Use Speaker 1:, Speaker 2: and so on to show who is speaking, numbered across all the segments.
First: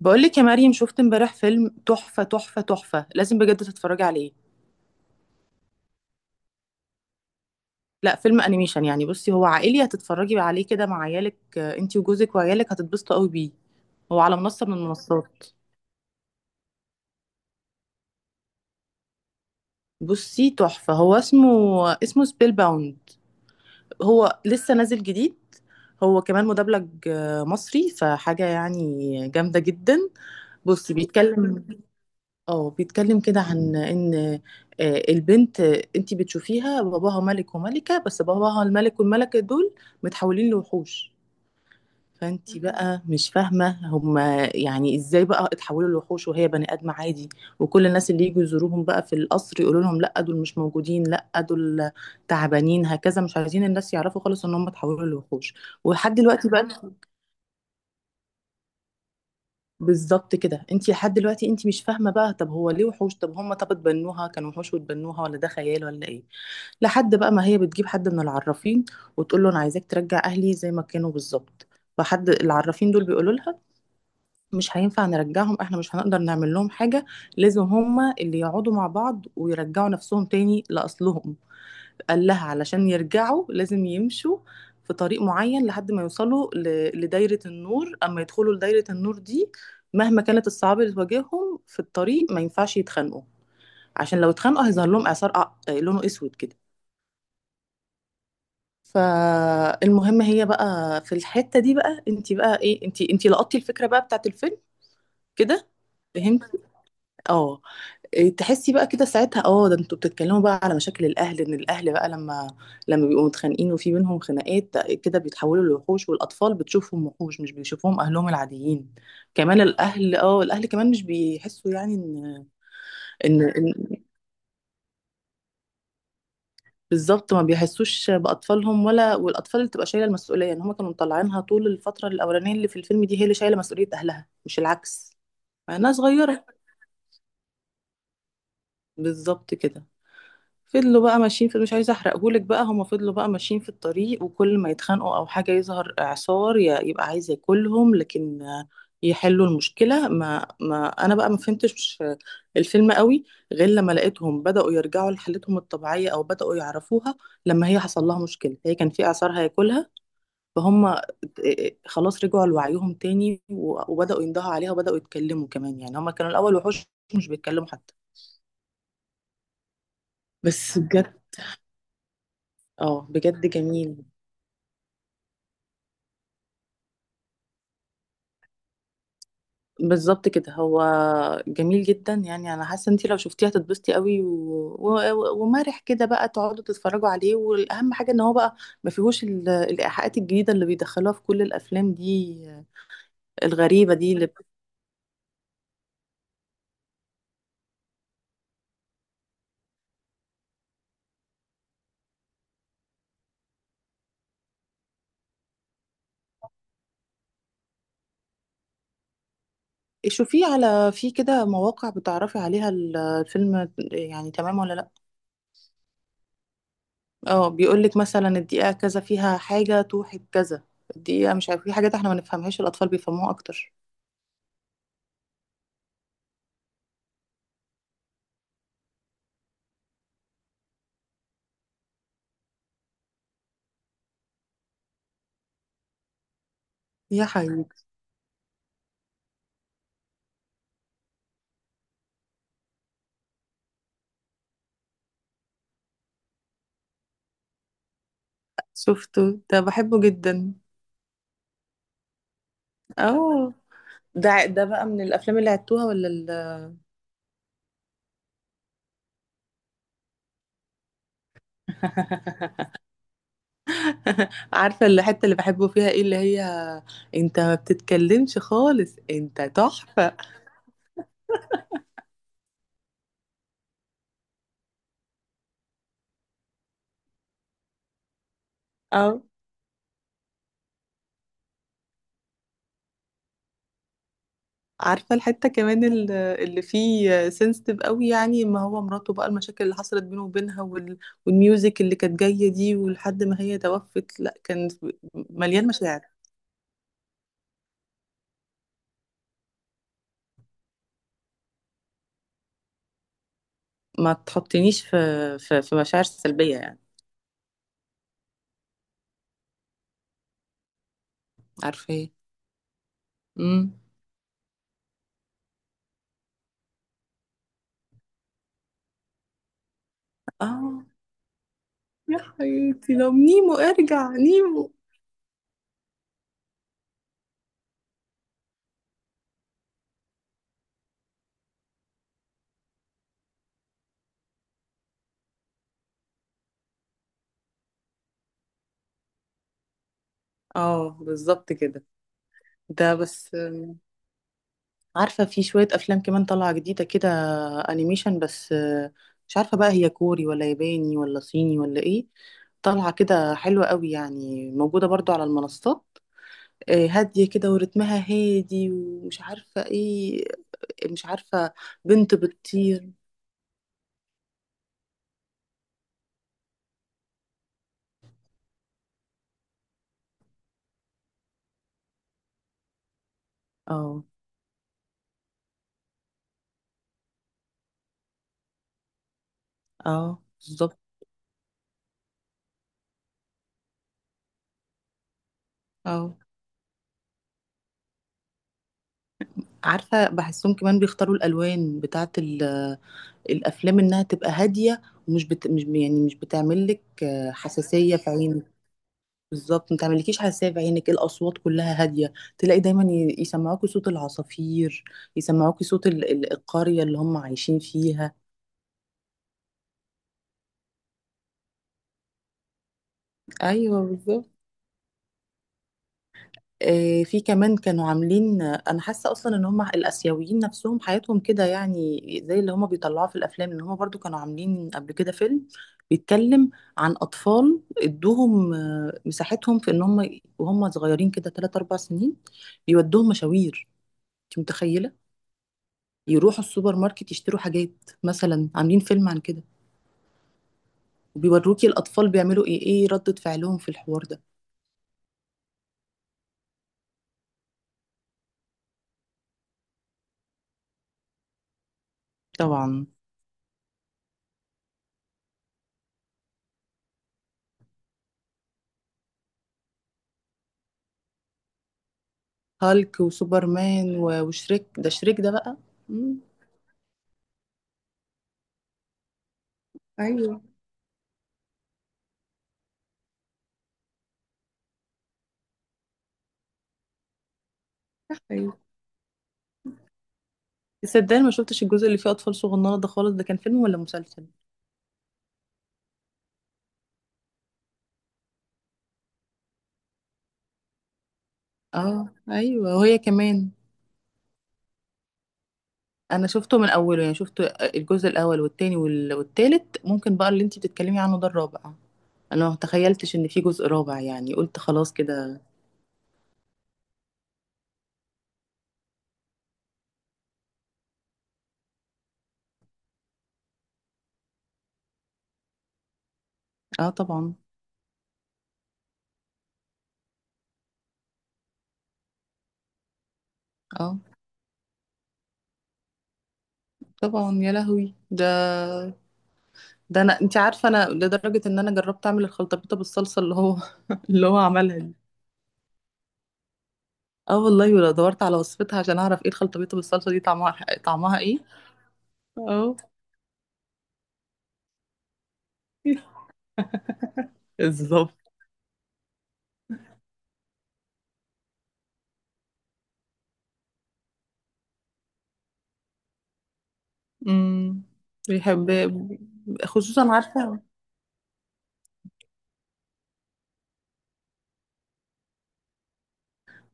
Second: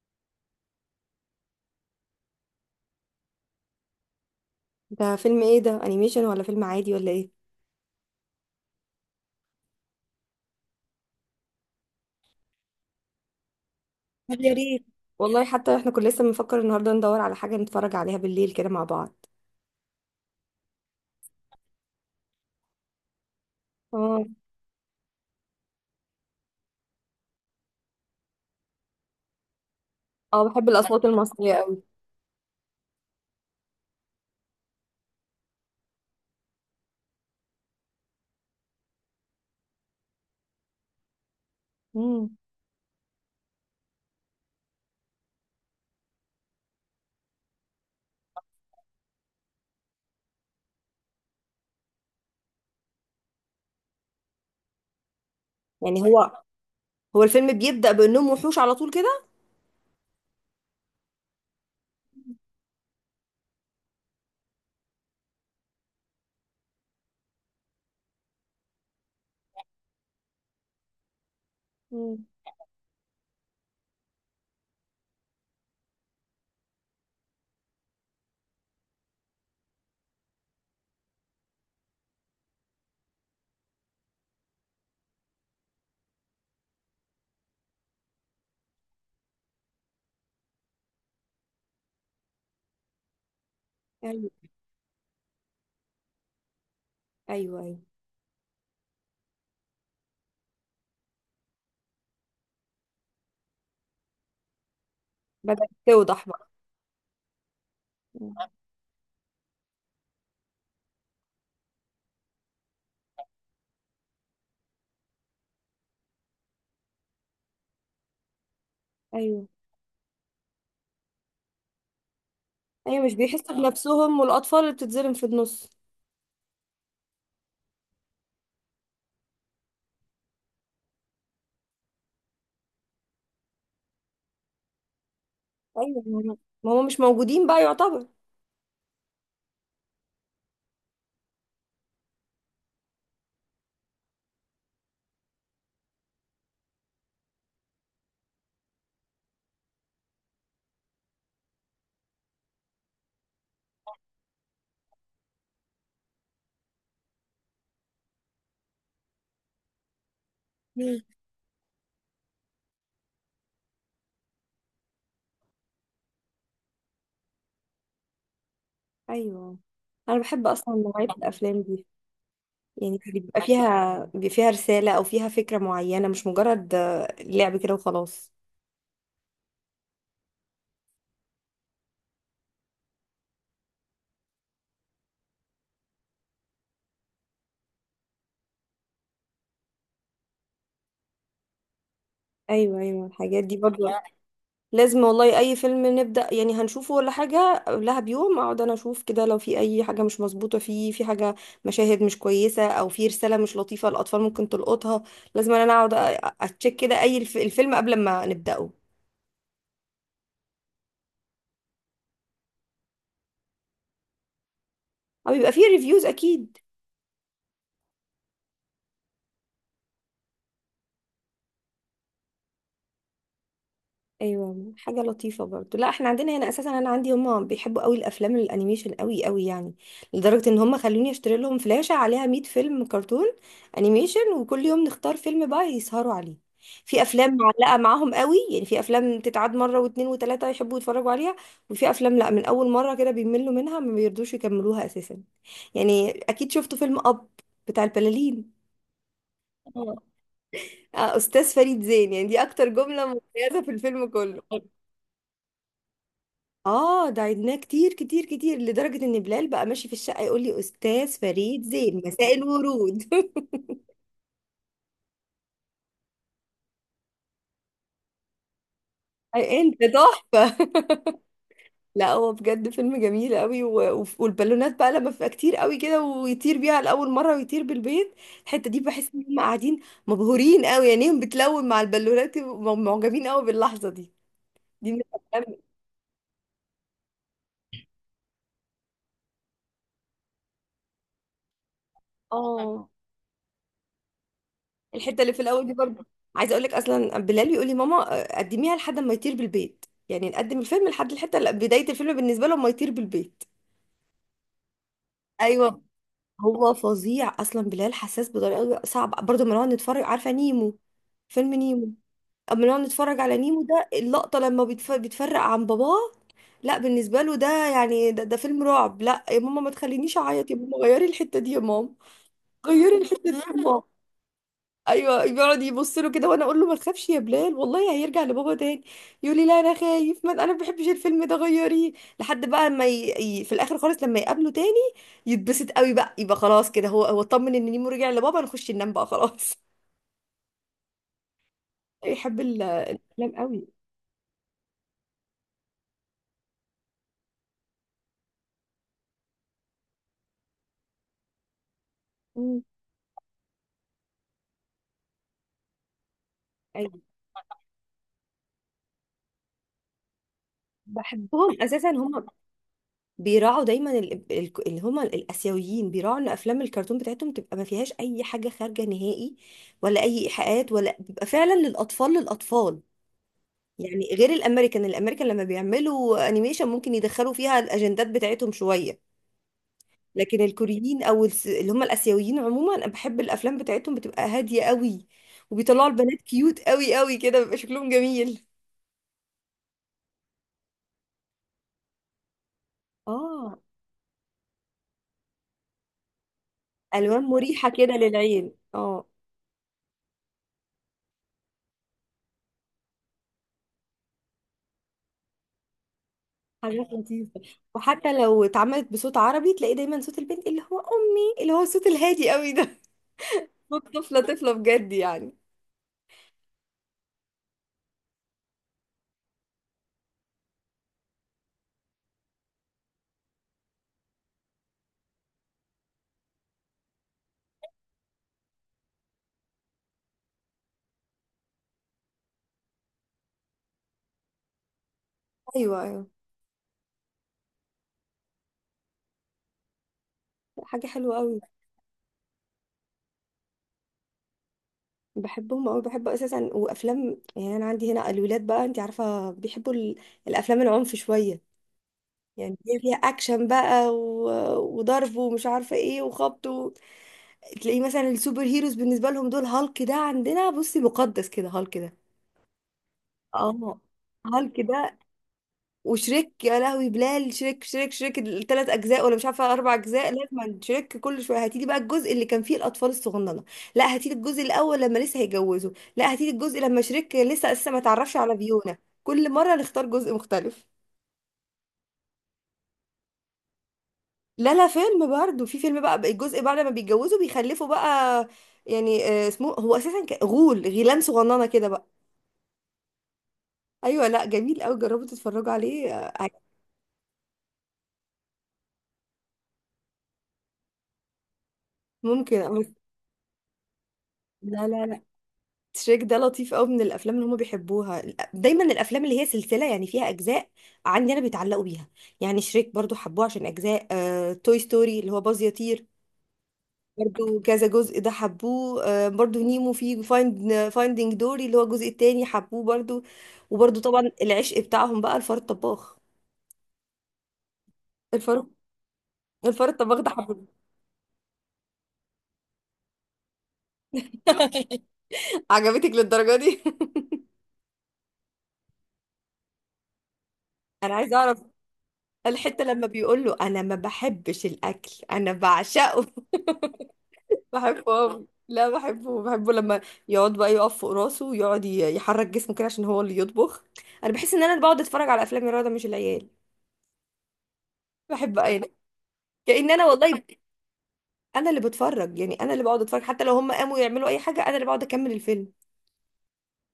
Speaker 1: بقولك يا مريم، شفت امبارح فيلم تحفة تحفة تحفة. لازم بجد تتفرجي عليه.
Speaker 2: ده فيلم ايه؟ ده انيميشن ولا فيلم عادي ولا ايه؟
Speaker 1: لا، فيلم انيميشن، يعني بصي هو عائلي هتتفرجي عليه كده مع عيالك، انتي وجوزك وعيالك هتتبسطوا قوي بيه. هو على
Speaker 2: طب يا
Speaker 1: منصة من
Speaker 2: ريت. والله
Speaker 1: المنصات.
Speaker 2: حتى احنا كنا لسه بنفكر النهارده ندور على حاجه نتفرج عليها بالليل كده مع بعض.
Speaker 1: بصي، تحفة هو اسمه سبيل باوند.
Speaker 2: اه.
Speaker 1: هو لسه نازل جديد. هو كمان مدبلج، مصري، فحاجة يعني جامدة جدا.
Speaker 2: اه، بحب
Speaker 1: بصي
Speaker 2: الاصوات المصريه
Speaker 1: بيتكلم
Speaker 2: قوي.
Speaker 1: اه بيتكلم كده عن ان، البنت انتي بتشوفيها باباها ملك وملكة، بس باباها الملك والملكة دول متحولين لوحوش.
Speaker 2: امم
Speaker 1: فانتي بقى مش فاهمة هما يعني ازاي بقى اتحولوا لوحوش وهي بني ادم عادي. وكل الناس اللي يجوا يزوروهم بقى في القصر يقولوا لهم لا، دول مش موجودين، لا دول تعبانين، هكذا، مش عايزين الناس يعرفوا خالص ان هم اتحولوا لوحوش.
Speaker 2: يعني
Speaker 1: ولحد
Speaker 2: هو
Speaker 1: دلوقتي بقى،
Speaker 2: هو الفيلم بيبدا بانهم وحوش على طول كده؟
Speaker 1: بالظبط كده، انت لحد دلوقتي انت مش فاهمه بقى طب هو ليه وحوش؟ طب هم، طب اتبنوها كانوا وحوش واتبنوها، ولا ده خيال، ولا ايه؟ لحد بقى ما هي بتجيب حد من العرافين وتقول له انا عايزاك ترجع اهلي زي ما كانوا بالظبط.
Speaker 2: امم.
Speaker 1: فحد العرافين دول بيقولوا لها مش هينفع نرجعهم، احنا مش هنقدر نعمل لهم حاجه. لازم هم اللي يقعدوا مع بعض ويرجعوا نفسهم تاني لاصلهم. قال لها علشان يرجعوا لازم يمشوا في طريق معين لحد ما يوصلوا لدايرة النور. أما يدخلوا لدايرة النور دي، مهما كانت الصعاب اللي تواجههم في الطريق، ما ينفعش يتخانقوا، عشان لو
Speaker 2: ايوه.
Speaker 1: اتخانقوا هيظهر لهم إعصار لونه أسود كده.
Speaker 2: ايوه، ايوه.
Speaker 1: فالمهم هي بقى، في الحتة دي بقى، انت بقى ايه، انت لقطتي الفكرة بقى بتاعت الفيلم كده.
Speaker 2: بدات توضح
Speaker 1: فهمتي؟
Speaker 2: بقى.
Speaker 1: اه. إيه،
Speaker 2: مم.
Speaker 1: تحسي بقى كده ساعتها، اه ده انتوا بتتكلموا بقى على مشاكل الاهل، ان الاهل بقى لما بيبقوا متخانقين وفي بينهم خناقات، ده كده بيتحولوا لوحوش، والاطفال بتشوفهم وحوش، مش بيشوفوهم اهلهم العاديين.
Speaker 2: ايوه.
Speaker 1: كمان الاهل، الاهل كمان مش بيحسوا، يعني ان
Speaker 2: ايوه، مش
Speaker 1: ان,
Speaker 2: بيحسوا
Speaker 1: إن
Speaker 2: بنفسهم والاطفال اللي بتتظلم في النص.
Speaker 1: بالظبط ما بيحسوش باطفالهم ولا، والاطفال اللي تبقى شايله المسؤوليه ان هم كانوا مطلعينها طول الفتره الاولانيه اللي في الفيلم دي، هي اللي شايله مسؤوليه اهلها مش العكس، مع انها
Speaker 2: ايوه، ما هم
Speaker 1: صغيره.
Speaker 2: ما هم مش موجودين بقى يعتبر.
Speaker 1: بالظبط كده. فضلوا بقى ماشيين في، مش عايزه احرقهولك بقى، هما فضلوا بقى ماشيين في الطريق، وكل ما يتخانقوا او حاجه يظهر اعصار يبقى عايز ياكلهم، لكن يحلوا المشكله. ما انا بقى ما فهمتش الفيلم قوي غير لما لقيتهم بداوا يرجعوا لحالتهم الطبيعيه، او بداوا يعرفوها لما هي حصل لها مشكله، هي كان في اعصار هياكلها، فهم
Speaker 2: مم.
Speaker 1: خلاص رجعوا لوعيهم تاني، وبداوا يندهوا عليها، وبداوا يتكلموا كمان. يعني هما كانوا الاول وحوش مش بيتكلموا حتى.
Speaker 2: ايوه. انا بحب اصلا
Speaker 1: بس
Speaker 2: نوعيه
Speaker 1: بجد.
Speaker 2: الافلام دي. يعني
Speaker 1: اه
Speaker 2: بيبقى
Speaker 1: بجد جميل.
Speaker 2: فيها بيبقى فيها رسالة أو فيها فكرة معينة مش مجرد لعب كده وخلاص.
Speaker 1: بالظبط كده هو. جميل جدا، يعني انا حاسه انت لو شفتيه هتتبسطي قوي ومرح كده، بقى تقعدوا تتفرجوا عليه. والاهم حاجه ان هو بقى ما فيهوش الايحاءات الجديده اللي بيدخلوها في كل الافلام دي
Speaker 2: أيوة، أيوة، الحاجات دي برضو.
Speaker 1: الغريبه دي اللي
Speaker 2: لازم والله، أي فيلم نبدأ يعني هنشوفه ولا حاجة قبلها بيوم أقعد أنا أشوف كده، لو في أي حاجة مش مظبوطة فيه، في حاجة، مشاهد مش كويسة أو في رسالة مش لطيفة الأطفال ممكن تلقطها. لازم أنا أقعد أتشيك كده أي الفيلم قبل ما نبدأه.
Speaker 1: شوفيه على، في كده مواقع بتعرفي عليها الفيلم يعني تمام ولا لا؟
Speaker 2: أو يبقى فيه ريفيوز أكيد.
Speaker 1: اه بيقول لك مثلا الدقيقه كذا فيها حاجه توحي بكذا، الدقيقه مش عارف، في حاجات احنا ما نفهمهاش الاطفال بيفهموها اكتر.
Speaker 2: ايوه، حاجه لطيفه برضو. لا، احنا عندنا هنا اساسا، انا عندي هما بيحبوا قوي الافلام الانيميشن قوي قوي يعني. لدرجه ان هما خلوني اشتري لهم فلاشه عليها 100 فيلم كرتون انيميشن، وكل يوم نختار فيلم بقى يسهروا عليه. في
Speaker 1: يا
Speaker 2: افلام
Speaker 1: حبيبي،
Speaker 2: معلقه معاهم قوي، يعني في افلام تتعاد مره واتنين وتلاته يحبوا يتفرجوا عليها. وفي افلام لا، من اول مره كده بيملوا منها ما بيرضوش يكملوها اساسا. يعني اكيد شفتوا فيلم اب بتاع البلالين.
Speaker 1: شفته، ده
Speaker 2: آه.
Speaker 1: بحبه جدا.
Speaker 2: استاذ فريد زين، يعني دي اكتر جمله
Speaker 1: اه،
Speaker 2: مميزه في الفيلم كله.
Speaker 1: ده ده بقى من الافلام اللي عدتوها، ولا ال...
Speaker 2: اه، ده عدناه كتير كتير كتير لدرجة ان بلال بقى ماشي في الشقة يقول لي استاذ فريد زين مساء الورود.
Speaker 1: عارفه الحته اللي بحبه فيها ايه، اللي هي انت ما بتتكلمش خالص؟ انت
Speaker 2: أي انت
Speaker 1: تحفه.
Speaker 2: تحفة. لا، هو بجد فيلم جميل قوي، والبالونات بقى لما بتبقى كتير قوي كده ويطير بيها لأول مرة ويطير بالبيت. الحتة دي بحس
Speaker 1: اه.
Speaker 2: ان هم قاعدين مبهورين قوي، عينيهم بتلون مع البالونات، ومعجبين قوي باللحظة دي. دي من
Speaker 1: عارفه الحته
Speaker 2: الافلام.
Speaker 1: كمان، اللي فيه سنسيتيف قوي، يعني ما هو مراته بقى، المشاكل اللي حصلت بينه وبينها والميوزك اللي كانت جايه دي،
Speaker 2: اه.
Speaker 1: ولحد ما هي توفت، لا كان
Speaker 2: الحته اللي في الاول
Speaker 1: مليان
Speaker 2: دي
Speaker 1: مشاعر.
Speaker 2: برضه، عايزه اقول لك اصلا بلال يقول لي ماما قدميها لحد ما يطير بالبيت، يعني نقدم الفيلم لحد الحته اللي بدايه الفيلم بالنسبه له، ما يطير بالبيت.
Speaker 1: ما تحطنيش في، في
Speaker 2: ايوه.
Speaker 1: مشاعر سلبيه
Speaker 2: هو
Speaker 1: يعني.
Speaker 2: فظيع اصلا بلال، حساس بطريقه صعبه برضه لما نقعد نتفرج. عارفه نيمو؟ فيلم نيمو.
Speaker 1: عارفه ايه؟
Speaker 2: اما نقعد نتفرج على نيمو
Speaker 1: امم.
Speaker 2: ده، اللقطه لما بيتفرق عن باباه. لا، بالنسبه له ده يعني ده فيلم رعب. لا يا ماما، ما تخلينيش اعيط يا ماما،
Speaker 1: اه،
Speaker 2: غيري الحته دي يا ماما.
Speaker 1: يا حياتي،
Speaker 2: غيري
Speaker 1: لو
Speaker 2: الحته دي يا
Speaker 1: نيمو،
Speaker 2: ماما.
Speaker 1: ارجع نيمو.
Speaker 2: ايوه، بيقعد يبص له كده، وانا اقول له ما تخافش يا بلال، والله هيرجع لبابا تاني. يقول لي لا انا خايف، ما انا ما بحبش الفيلم ده، غيريه. لحد بقى ما في الاخر خالص لما يقابله تاني، يتبسط قوي بقى، يبقى خلاص كده هو اطمن ان نيمو رجع لبابا، نخش ننام بقى خلاص.
Speaker 1: اه بالظبط كده.
Speaker 2: يحب
Speaker 1: ده
Speaker 2: الافلام
Speaker 1: بس
Speaker 2: قوي.
Speaker 1: عارفة في شوية أفلام كمان طالعة جديدة كده، أنيميشن، بس مش عارفة بقى هي كوري ولا ياباني ولا صيني ولا إيه،
Speaker 2: امم.
Speaker 1: طالعة كده حلوة قوي، يعني موجودة برضو على المنصات،
Speaker 2: ايوه،
Speaker 1: هادية كده ورتمها هادي ومش عارفة إيه. مش عارفة،
Speaker 2: بحبهم اساسا
Speaker 1: بنت
Speaker 2: هم.
Speaker 1: بتطير.
Speaker 2: بيراعوا دايما اللي هم الاسيويين، بيراعوا ان افلام الكرتون بتاعتهم تبقى ما فيهاش اي حاجه خارجه نهائي، ولا اي ايحاءات، ولا بيبقى فعلا للاطفال للاطفال.
Speaker 1: اه.
Speaker 2: يعني غير الامريكان، الامريكان لما بيعملوا انيميشن ممكن يدخلوا فيها الاجندات بتاعتهم شويه.
Speaker 1: اه
Speaker 2: لكن
Speaker 1: بالظبط.
Speaker 2: الكوريين او اللي هم الاسيويين عموما، انا بحب الافلام بتاعتهم، بتبقى هاديه قوي. وبيطلعوا
Speaker 1: اه
Speaker 2: البنات كيوت قوي قوي كده، بيبقى شكلهم جميل.
Speaker 1: عارفة، بحسهم كمان بيختاروا الألوان بتاعة
Speaker 2: اه،
Speaker 1: الافلام انها تبقى هاديه، ومش مش يعني مش بتعمل لك
Speaker 2: الوان مريحه كده
Speaker 1: حساسيه في عينك.
Speaker 2: للعين. اه.
Speaker 1: بالظبط، ما تعملكيش حساسيه في عينك. الاصوات كلها هاديه، تلاقي دايما يسمعوكي صوت العصافير، يسمعوكي صوت القريه
Speaker 2: حاجات
Speaker 1: اللي هم
Speaker 2: لطيفه.
Speaker 1: عايشين
Speaker 2: وحتى
Speaker 1: فيها.
Speaker 2: لو اتعملت بصوت عربي تلاقي دايما صوت البنت اللي هو امي، اللي هو الصوت الهادي قوي ده.
Speaker 1: ايوه
Speaker 2: صوت طفله
Speaker 1: بالظبط.
Speaker 2: طفله بجد يعني.
Speaker 1: في كمان كانوا عاملين، انا حاسه اصلا ان هم الاسيويين نفسهم حياتهم كده يعني، زي اللي هم بيطلعوه في الافلام. ان هم برضو كانوا عاملين قبل كده فيلم بيتكلم عن اطفال ادوهم مساحتهم، في ان هم وهم صغيرين كده 3 4 سنين بيودوهم مشاوير. انت متخيله؟
Speaker 2: ايوه. ايوه،
Speaker 1: يروحوا السوبر ماركت يشتروا حاجات، مثلا عاملين فيلم عن كده.
Speaker 2: حاجه حلوه قوي.
Speaker 1: وبيوروكي الاطفال بيعملوا ايه، ايه ردة فعلهم في الحوار ده.
Speaker 2: بحبهم أوي، بحب اساسا وافلام، يعني انا عندي هنا الولاد بقى انت عارفه بيحبوا الافلام العنف شويه، يعني هي
Speaker 1: طبعا.
Speaker 2: فيها اكشن بقى وضرب ومش عارفه ايه وخبط. تلاقيه مثلا السوبر هيروز بالنسبه لهم دول، هالك ده عندنا بصي مقدس كده، هالك ده.
Speaker 1: هالك
Speaker 2: اه.
Speaker 1: وسوبرمان
Speaker 2: هالك
Speaker 1: وشريك، ده
Speaker 2: ده.
Speaker 1: شريك ده بقى.
Speaker 2: وشريك، يا لهوي، بلال شريك شريك شريك الثلاث اجزاء ولا مش عارفه اربع اجزاء،
Speaker 1: ايوه.
Speaker 2: لازم شريك كل شويه، هاتيلي بقى الجزء اللي كان فيه الاطفال الصغننه. لا، هاتيلي الجزء الاول لما لسه هيجوزوا. لا، هاتيلي الجزء لما شريك لسه اساسا ما تعرفش
Speaker 1: صح
Speaker 2: على
Speaker 1: ايوه.
Speaker 2: فيونا. كل مره نختار جزء مختلف.
Speaker 1: صدقني ما شفتش الجزء اللي فيه اطفال صغننه ده خالص، ده كان فيلم ولا مسلسل؟
Speaker 2: لا، لا، فيلم برضه، في فيلم بقى الجزء بعد ما بيتجوزوا بيخلفوا بقى، يعني اسمه هو اساسا غول، غيلان صغننه كده بقى.
Speaker 1: اه ايوه، وهي كمان.
Speaker 2: ايوه. لا، جميل قوي، جربوا تتفرجوا عليه.
Speaker 1: انا شفته من اوله، يعني شفت الجزء الاول والتاني والتالت، ممكن بقى اللي انتي بتتكلمي عنه ده الرابع.
Speaker 2: ممكن.
Speaker 1: انا ما تخيلتش ان في جزء رابع، يعني قلت
Speaker 2: لا، لا،
Speaker 1: خلاص
Speaker 2: لا.
Speaker 1: كده.
Speaker 2: تريك ده لطيف قوي، من الافلام اللي هم بيحبوها. دايما الافلام اللي هي سلسله يعني فيها اجزاء عندي انا بيتعلقوا بيها. يعني شريك برضو حبوه عشان اجزاء. توي ستوري اللي هو باز يطير،
Speaker 1: اه طبعا.
Speaker 2: برضو كذا جزء ده حبوه. برضو نيمو في فايندينج دوري اللي هو الجزء التاني حبوه برضو. وبرضو
Speaker 1: اه
Speaker 2: طبعا العشق بتاعهم بقى الفار الطباخ.
Speaker 1: طبعا، يا لهوي ده.
Speaker 2: الفار الفار الطباخ
Speaker 1: ده
Speaker 2: ده
Speaker 1: انا، انتي
Speaker 2: حبوه.
Speaker 1: عارفه انا لدرجه ان انا جربت اعمل الخلطبيطه بالصلصه اللي هو، اللي هو عملها دي.
Speaker 2: عجبتك للدرجه دي.
Speaker 1: اه والله، ولا دورت على وصفتها عشان اعرف ايه الخلطبيطه بالصلصه دي طعمها،
Speaker 2: انا عايزه
Speaker 1: طعمها
Speaker 2: اعرف.
Speaker 1: ايه.
Speaker 2: الحته
Speaker 1: اه.
Speaker 2: لما بيقول له انا ما بحبش الاكل انا بعشقه. بحبه
Speaker 1: بالظبط.
Speaker 2: أوي. لا، بحبه بحبه لما يقعد بقى يقف فوق راسه، ويقعد يحرك جسمه كده عشان هو اللي يطبخ. انا بحس ان انا اللي بقعد اتفرج على افلام الرياضه مش العيال.
Speaker 1: امم.
Speaker 2: بحب انا،
Speaker 1: بيحب.
Speaker 2: كأن انا
Speaker 1: خصوصا
Speaker 2: والله
Speaker 1: عارفة.
Speaker 2: انا اللي بتفرج، يعني انا اللي بقعد اتفرج حتى لو هم قاموا يعملوا اي حاجه انا اللي بقعد اكمل الفيلم.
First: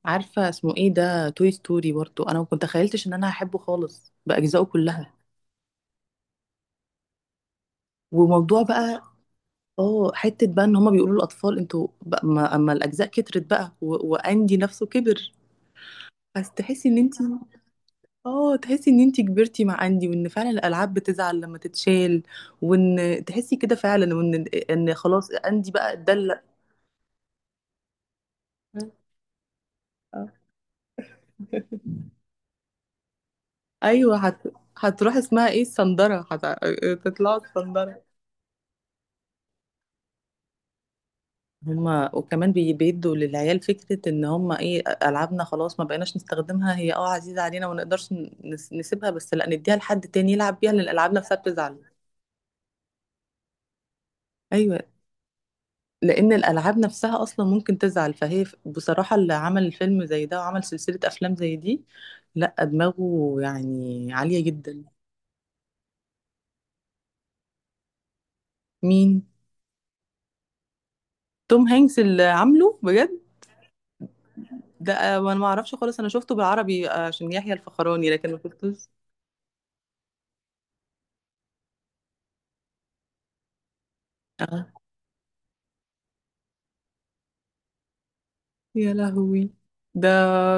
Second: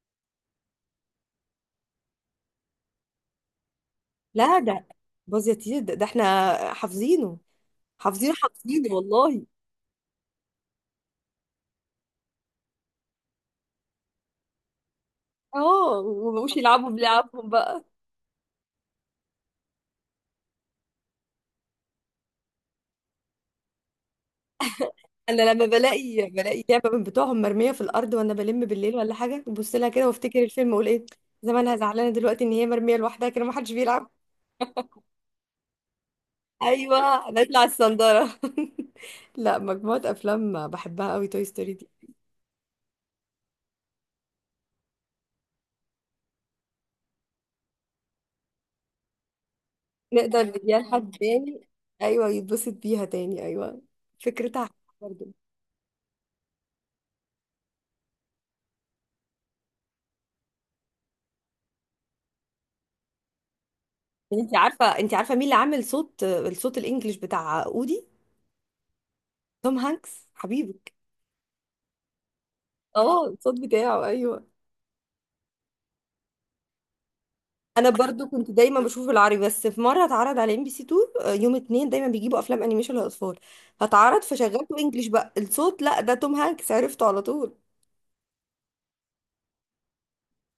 Speaker 1: عارفة اسمه ايه ده، توي ستوري، برضو انا ما كنت تخيلتش ان انا هحبه خالص
Speaker 2: لا،
Speaker 1: باجزائه
Speaker 2: ده
Speaker 1: كلها.
Speaker 2: باظ يا تيت، ده احنا حافظينه. حافظينه
Speaker 1: وموضوع
Speaker 2: حافظينه
Speaker 1: بقى،
Speaker 2: والله.
Speaker 1: اه، حتة بقى ان هما بيقولوا للاطفال انتوا بقى، ما اما الاجزاء كترت بقى واندي نفسه كبر.
Speaker 2: اه،
Speaker 1: بس
Speaker 2: ومبقوش
Speaker 1: تحسي
Speaker 2: يلعبوا
Speaker 1: ان انتي،
Speaker 2: بلعبهم بقى.
Speaker 1: اه تحسي ان انتي كبرتي مع اندي، وان فعلا الالعاب بتزعل لما تتشال، وان تحسي كده فعلا، وان خلاص
Speaker 2: انا لما
Speaker 1: اندي بقى
Speaker 2: بلاقي
Speaker 1: اتدلق.
Speaker 2: بلاقي لعبه من بتوعهم مرميه في الارض وانا بلم بالليل ولا حاجه، ببص لها كده وافتكر
Speaker 1: آه.
Speaker 2: الفيلم واقول ايه، زمانها زعلانه دلوقتي ان هي مرميه لوحدها كده، ما حدش بيلعب.
Speaker 1: ايوه هتروح اسمها ايه، الصندره،
Speaker 2: ايوه،
Speaker 1: تطلعوا
Speaker 2: نطلع
Speaker 1: الصندره.
Speaker 2: الصنداره. لا، مجموعه افلام بحبها قوي توي ستوري دي.
Speaker 1: هما وكمان بيدوا للعيال فكره ان هما ايه، العابنا خلاص ما بقيناش نستخدمها، هي اه عزيزه علينا وما نقدرش نسيبها بس، لا نديها لحد تاني
Speaker 2: نقدر
Speaker 1: يلعب بيها
Speaker 2: نديها
Speaker 1: لان الالعاب
Speaker 2: لحد
Speaker 1: نفسها
Speaker 2: تاني.
Speaker 1: بتزعل.
Speaker 2: ايوه، يتبسط بيها تاني، ايوه. فكرتها حلوة
Speaker 1: ايوه،
Speaker 2: برضه.
Speaker 1: لان الالعاب نفسها اصلا ممكن تزعل، فهي بصراحه اللي عمل الفيلم زي ده وعمل سلسله افلام زي دي، لا دماغه يعني عاليه
Speaker 2: انت عارفه
Speaker 1: جدا.
Speaker 2: انت عارفه مين اللي عامل صوت الانجليش بتاع اودي؟
Speaker 1: مين؟
Speaker 2: توم هانكس حبيبك.
Speaker 1: توم هانكس اللي عامله بجد؟
Speaker 2: اه، الصوت بتاعه، ايوه.
Speaker 1: ده وانا ما اعرفش خالص، انا شفته بالعربي عشان يحيى
Speaker 2: انا
Speaker 1: الفخراني،
Speaker 2: برضو
Speaker 1: لكن ما
Speaker 2: كنت دايما
Speaker 1: شفتوش.
Speaker 2: بشوف العربي، بس في مره اتعرض على MBC2، يوم اتنين دايما بيجيبوا افلام انيميشن للاطفال، فاتعرض
Speaker 1: اه
Speaker 2: فشغلته انجليش بقى الصوت، لا ده توم هانكس عرفته على طول.
Speaker 1: يا لهوي. ده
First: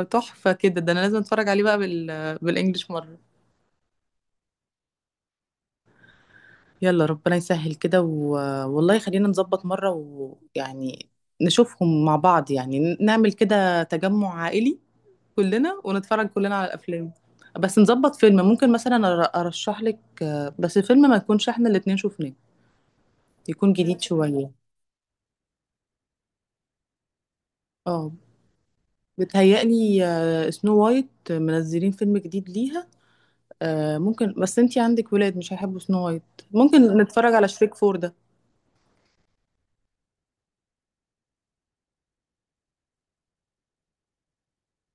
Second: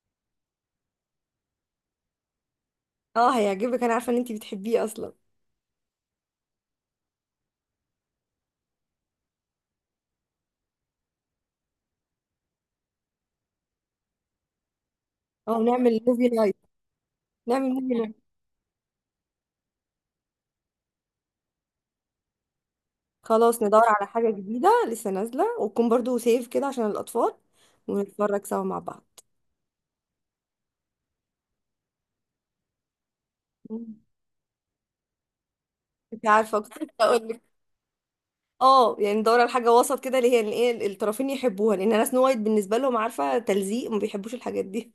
Speaker 1: تحفة كده، ده انا لازم اتفرج عليه بقى بالانجلش مرة.
Speaker 2: اه، هيعجبك، انا عارفه ان انتي بتحبيه اصلا.
Speaker 1: يلا ربنا يسهل كده والله خلينا نظبط مرة، ويعني نشوفهم مع بعض، يعني نعمل كده تجمع عائلي
Speaker 2: اه،
Speaker 1: كلنا،
Speaker 2: نعمل
Speaker 1: ونتفرج
Speaker 2: موفي نايت.
Speaker 1: كلنا على الافلام.
Speaker 2: نعمل
Speaker 1: بس
Speaker 2: موفي
Speaker 1: نظبط
Speaker 2: نايت.
Speaker 1: فيلم، ممكن مثلا ارشح لك بس فيلم ما يكونش احنا الاتنين شفناه،
Speaker 2: خلاص
Speaker 1: يكون
Speaker 2: ندور
Speaker 1: جديد
Speaker 2: على حاجه
Speaker 1: شوية.
Speaker 2: جديده لسه نازله، وتكون برضو سيف كده عشان الاطفال،
Speaker 1: اه.
Speaker 2: ونتفرج سوا مع بعض.
Speaker 1: بتهيألي سنو وايت منزلين فيلم جديد ليها،
Speaker 2: مم.
Speaker 1: ممكن، بس انتي عندك ولاد مش هيحبوا سنو وايت.
Speaker 2: انت عارفه، كنت لسه
Speaker 1: ممكن
Speaker 2: اقول
Speaker 1: نتفرج
Speaker 2: لك.
Speaker 1: على شريك فور ده.
Speaker 2: اه، يعني ندور على حاجه وسط كده اللي هي الايه الطرفين يحبوها، لان انا سنو وايت بالنسبه لهم، عارفه، تلزيق، ما بيحبوش الحاجات دي.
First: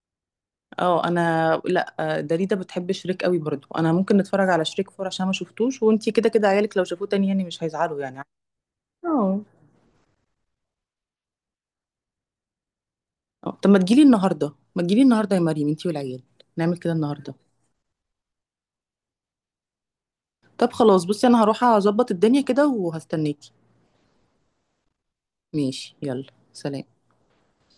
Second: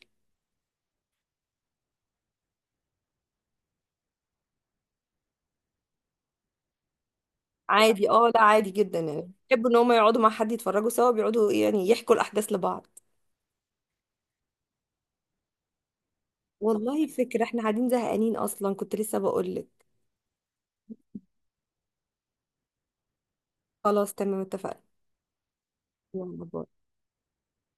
Speaker 1: اه انا، لا داليدا بتحب شريك قوي برضو، انا ممكن نتفرج على شريك فور عشان ما شفتوش، وانتي كده كده عيالك لو شافوه تاني يعني مش هيزعلوا
Speaker 2: عادي،
Speaker 1: يعني.
Speaker 2: اه، لا عادي جدا يعني،
Speaker 1: اه.
Speaker 2: بيحبوا ان هم يقعدوا مع حد يتفرجوا سوا، بيقعدوا يعني يحكوا الاحداث لبعض.
Speaker 1: طب ما تجيلي النهارده، ما تجيلي النهارده يا مريم انتي والعيال، نعمل كده
Speaker 2: والله
Speaker 1: النهارده.
Speaker 2: فكرة، احنا قاعدين زهقانين اصلا، كنت لسه بقول لك.
Speaker 1: طب خلاص، بصي انا هروح اظبط الدنيا كده وهستناكي.
Speaker 2: خلاص، تمام، اتفقنا.
Speaker 1: ماشي، يلا.
Speaker 2: يلا، باي.
Speaker 1: سلام.